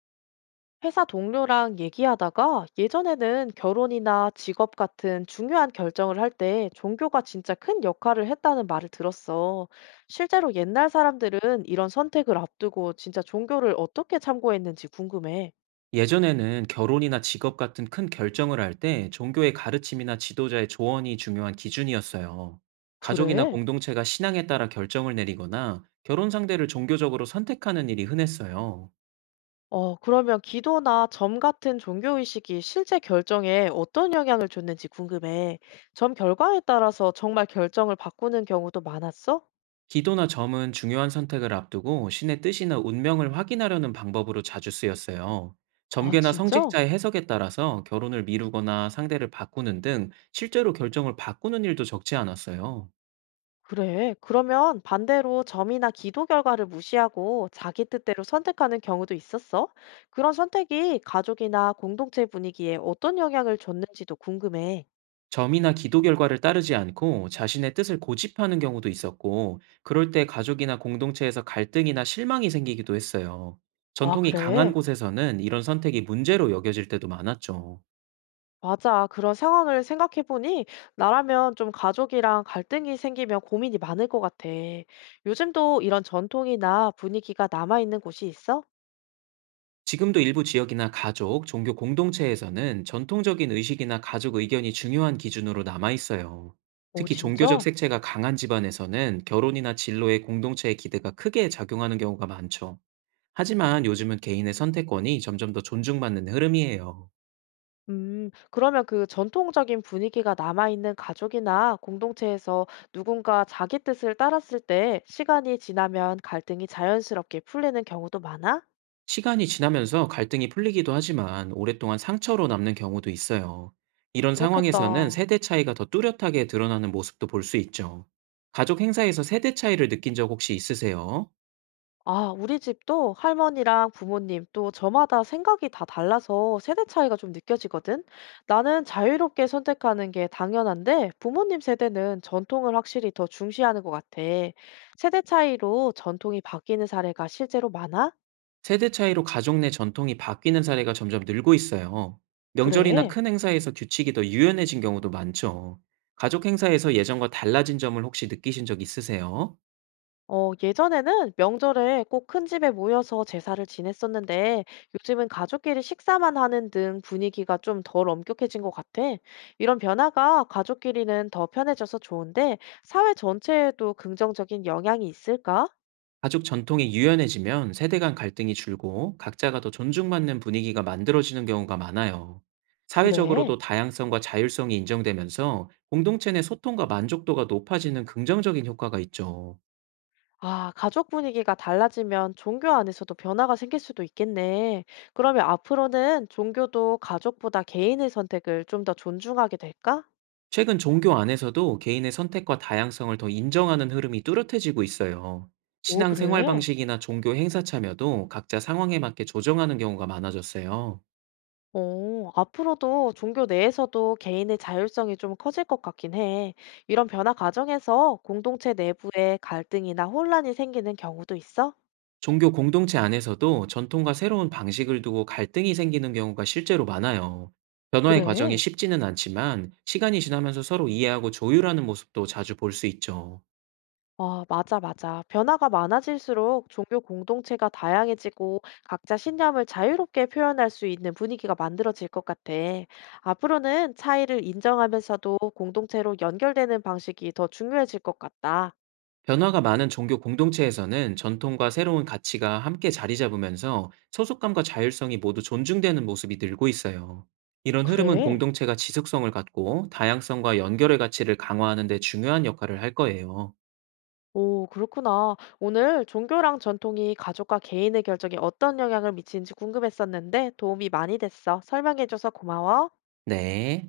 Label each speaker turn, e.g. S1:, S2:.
S1: 회사 동료랑 얘기하다가 예전에는 결혼이나 직업 같은 중요한 결정을 할 때 종교가 진짜 큰 역할을 했다는 말을 들었어. 실제로 옛날 사람들은 이런 선택을 앞두고 진짜 종교를 어떻게 참고했는지 궁금해.
S2: 예전에는 결혼이나 직업 같은 큰 결정을 할 때 종교의 가르침이나 지도자의 조언이 중요한 기준이었어요. 가족이나
S1: 그래?
S2: 공동체가 신앙에 따라 결정을 내리거나 결혼 상대를 종교적으로 선택하는 일이 흔했어요.
S1: 그러면 기도나 점 같은 종교의식이 실제 결정에 어떤 영향을 줬는지 궁금해. 점 결과에 따라서 정말 결정을 바꾸는 경우도 많았어?
S2: 기도나 점은 중요한 선택을 앞두고 신의 뜻이나 운명을 확인하려는 방법으로 자주 쓰였어요.
S1: 아,
S2: 점괘나
S1: 진짜?
S2: 성직자의 해석에 따라서 결혼을 미루거나 상대를 바꾸는 등 실제로 결정을 바꾸는 일도 적지 않았어요.
S1: 그래. 그러면 반대로 점이나 기도 결과를 무시하고 자기 뜻대로 선택하는 경우도 있었어? 그런 선택이 가족이나 공동체 분위기에 어떤 영향을 줬는지도 궁금해.
S2: 점이나 기도 결과를 따르지 않고 자신의 뜻을 고집하는 경우도 있었고, 그럴 때 가족이나 공동체에서 갈등이나 실망이 생기기도 했어요.
S1: 아,
S2: 전통이 강한
S1: 그래.
S2: 곳에서는 이런 선택이 문제로 여겨질 때도 많았죠.
S1: 맞아. 그런 상황을 생각해보니 나라면 좀 가족이랑 갈등이 생기면 고민이 많을 것 같아. 요즘도 이런 전통이나 분위기가 남아있는 곳이 있어?
S2: 지금도 일부 지역이나 가족, 종교 공동체에서는 전통적인 의식이나 가족 의견이 중요한 기준으로 남아 있어요.
S1: 오,
S2: 특히 종교적
S1: 진짜?
S2: 색채가 강한 집안에서는 결혼이나 진로에 공동체의 기대가 크게 작용하는 경우가 많죠. 하지만 요즘은 개인의 선택권이 점점 더 존중받는 흐름이에요.
S1: 그러면 그 전통적인 분위기가 남아있는 가족이나 공동체에서 누군가 자기 뜻을 따랐을 때 시간이 지나면 갈등이 자연스럽게 풀리는 경우도 많아?
S2: 시간이 지나면서 갈등이 풀리기도 하지만 오랫동안 상처로 남는 경우도 있어요. 이런 상황에서는
S1: 그렇겠다.
S2: 세대 차이가 더 뚜렷하게 드러나는 모습도 볼 수 있죠. 가족 행사에서 세대 차이를 느낀 적 혹시 있으세요?
S1: 아, 우리 집도 할머니랑 부모님 또 저마다 생각이 다 달라서 세대 차이가 좀 느껴지거든? 나는 자유롭게 선택하는 게 당연한데 부모님 세대는 전통을 확실히 더 중시하는 것 같아. 세대 차이로 전통이 바뀌는 사례가 실제로 많아?
S2: 세대 차이로 가족 내 전통이 바뀌는 사례가 점점 늘고 있어요. 명절이나
S1: 그래.
S2: 큰 행사에서 규칙이 더 유연해진 경우도 많죠. 가족 행사에서 예전과 달라진 점을 혹시 느끼신 적 있으세요?
S1: 예전에는 명절에 꼭 큰 집에 모여서 제사를 지냈었는데 요즘은 가족끼리 식사만 하는 등 분위기가 좀 덜 엄격해진 것 같아. 이런 변화가 가족끼리는 더 편해져서 좋은데 사회 전체에도 긍정적인 영향이 있을까?
S2: 가족 전통이 유연해지면 세대 간 갈등이 줄고 각자가 더 존중받는 분위기가 만들어지는 경우가 많아요.
S1: 그래.
S2: 사회적으로도 다양성과 자율성이 인정되면서 공동체 내 소통과 만족도가 높아지는 긍정적인 효과가 있죠.
S1: 아, 가족 분위기가 달라지면 종교 안에서도 변화가 생길 수도 있겠네. 그러면 앞으로는 종교도 가족보다 개인의 선택을 좀 더 존중하게 될까?
S2: 최근 종교 안에서도 개인의 선택과 다양성을 더 인정하는 흐름이 뚜렷해지고 있어요.
S1: 오,
S2: 신앙 생활
S1: 그래.
S2: 방식이나 종교 행사 참여도 각자 상황에 맞게 조정하는 경우가 많아졌어요.
S1: 앞으로도 종교 내에서도 개인의 자율성이 좀 커질 것 같긴 해. 이런 변화 과정에서 공동체 내부에 갈등이나 혼란이 생기는 경우도 있어?
S2: 종교 공동체 안에서도 전통과 새로운 방식을 두고 갈등이 생기는 경우가 실제로 많아요. 변화의 과정이
S1: 그래.
S2: 쉽지는 않지만 시간이 지나면서 서로 이해하고 조율하는 모습도 자주 볼 수 있죠.
S1: 아, 맞아, 맞아. 변화가 많아질수록 종교 공동체가 다양해지고 각자 신념을 자유롭게 표현할 수 있는 분위기가 만들어질 것 같아. 앞으로는 차이를 인정하면서도 공동체로 연결되는 방식이 더 중요해질 것 같다.
S2: 변화가 많은 종교 공동체에서는 전통과 새로운 가치가 함께 자리 잡으면서 소속감과 자율성이 모두 존중되는 모습이 늘고 있어요. 이런 흐름은
S1: 그래.
S2: 공동체가 지속성을 갖고 다양성과 연결의 가치를 강화하는 데 중요한 역할을 할 거예요.
S1: 오, 그렇구나. 오늘 종교랑 전통이 가족과 개인의 결정에 어떤 영향을 미치는지 궁금했었는데 도움이 많이 됐어. 설명해줘서 고마워.
S2: 네.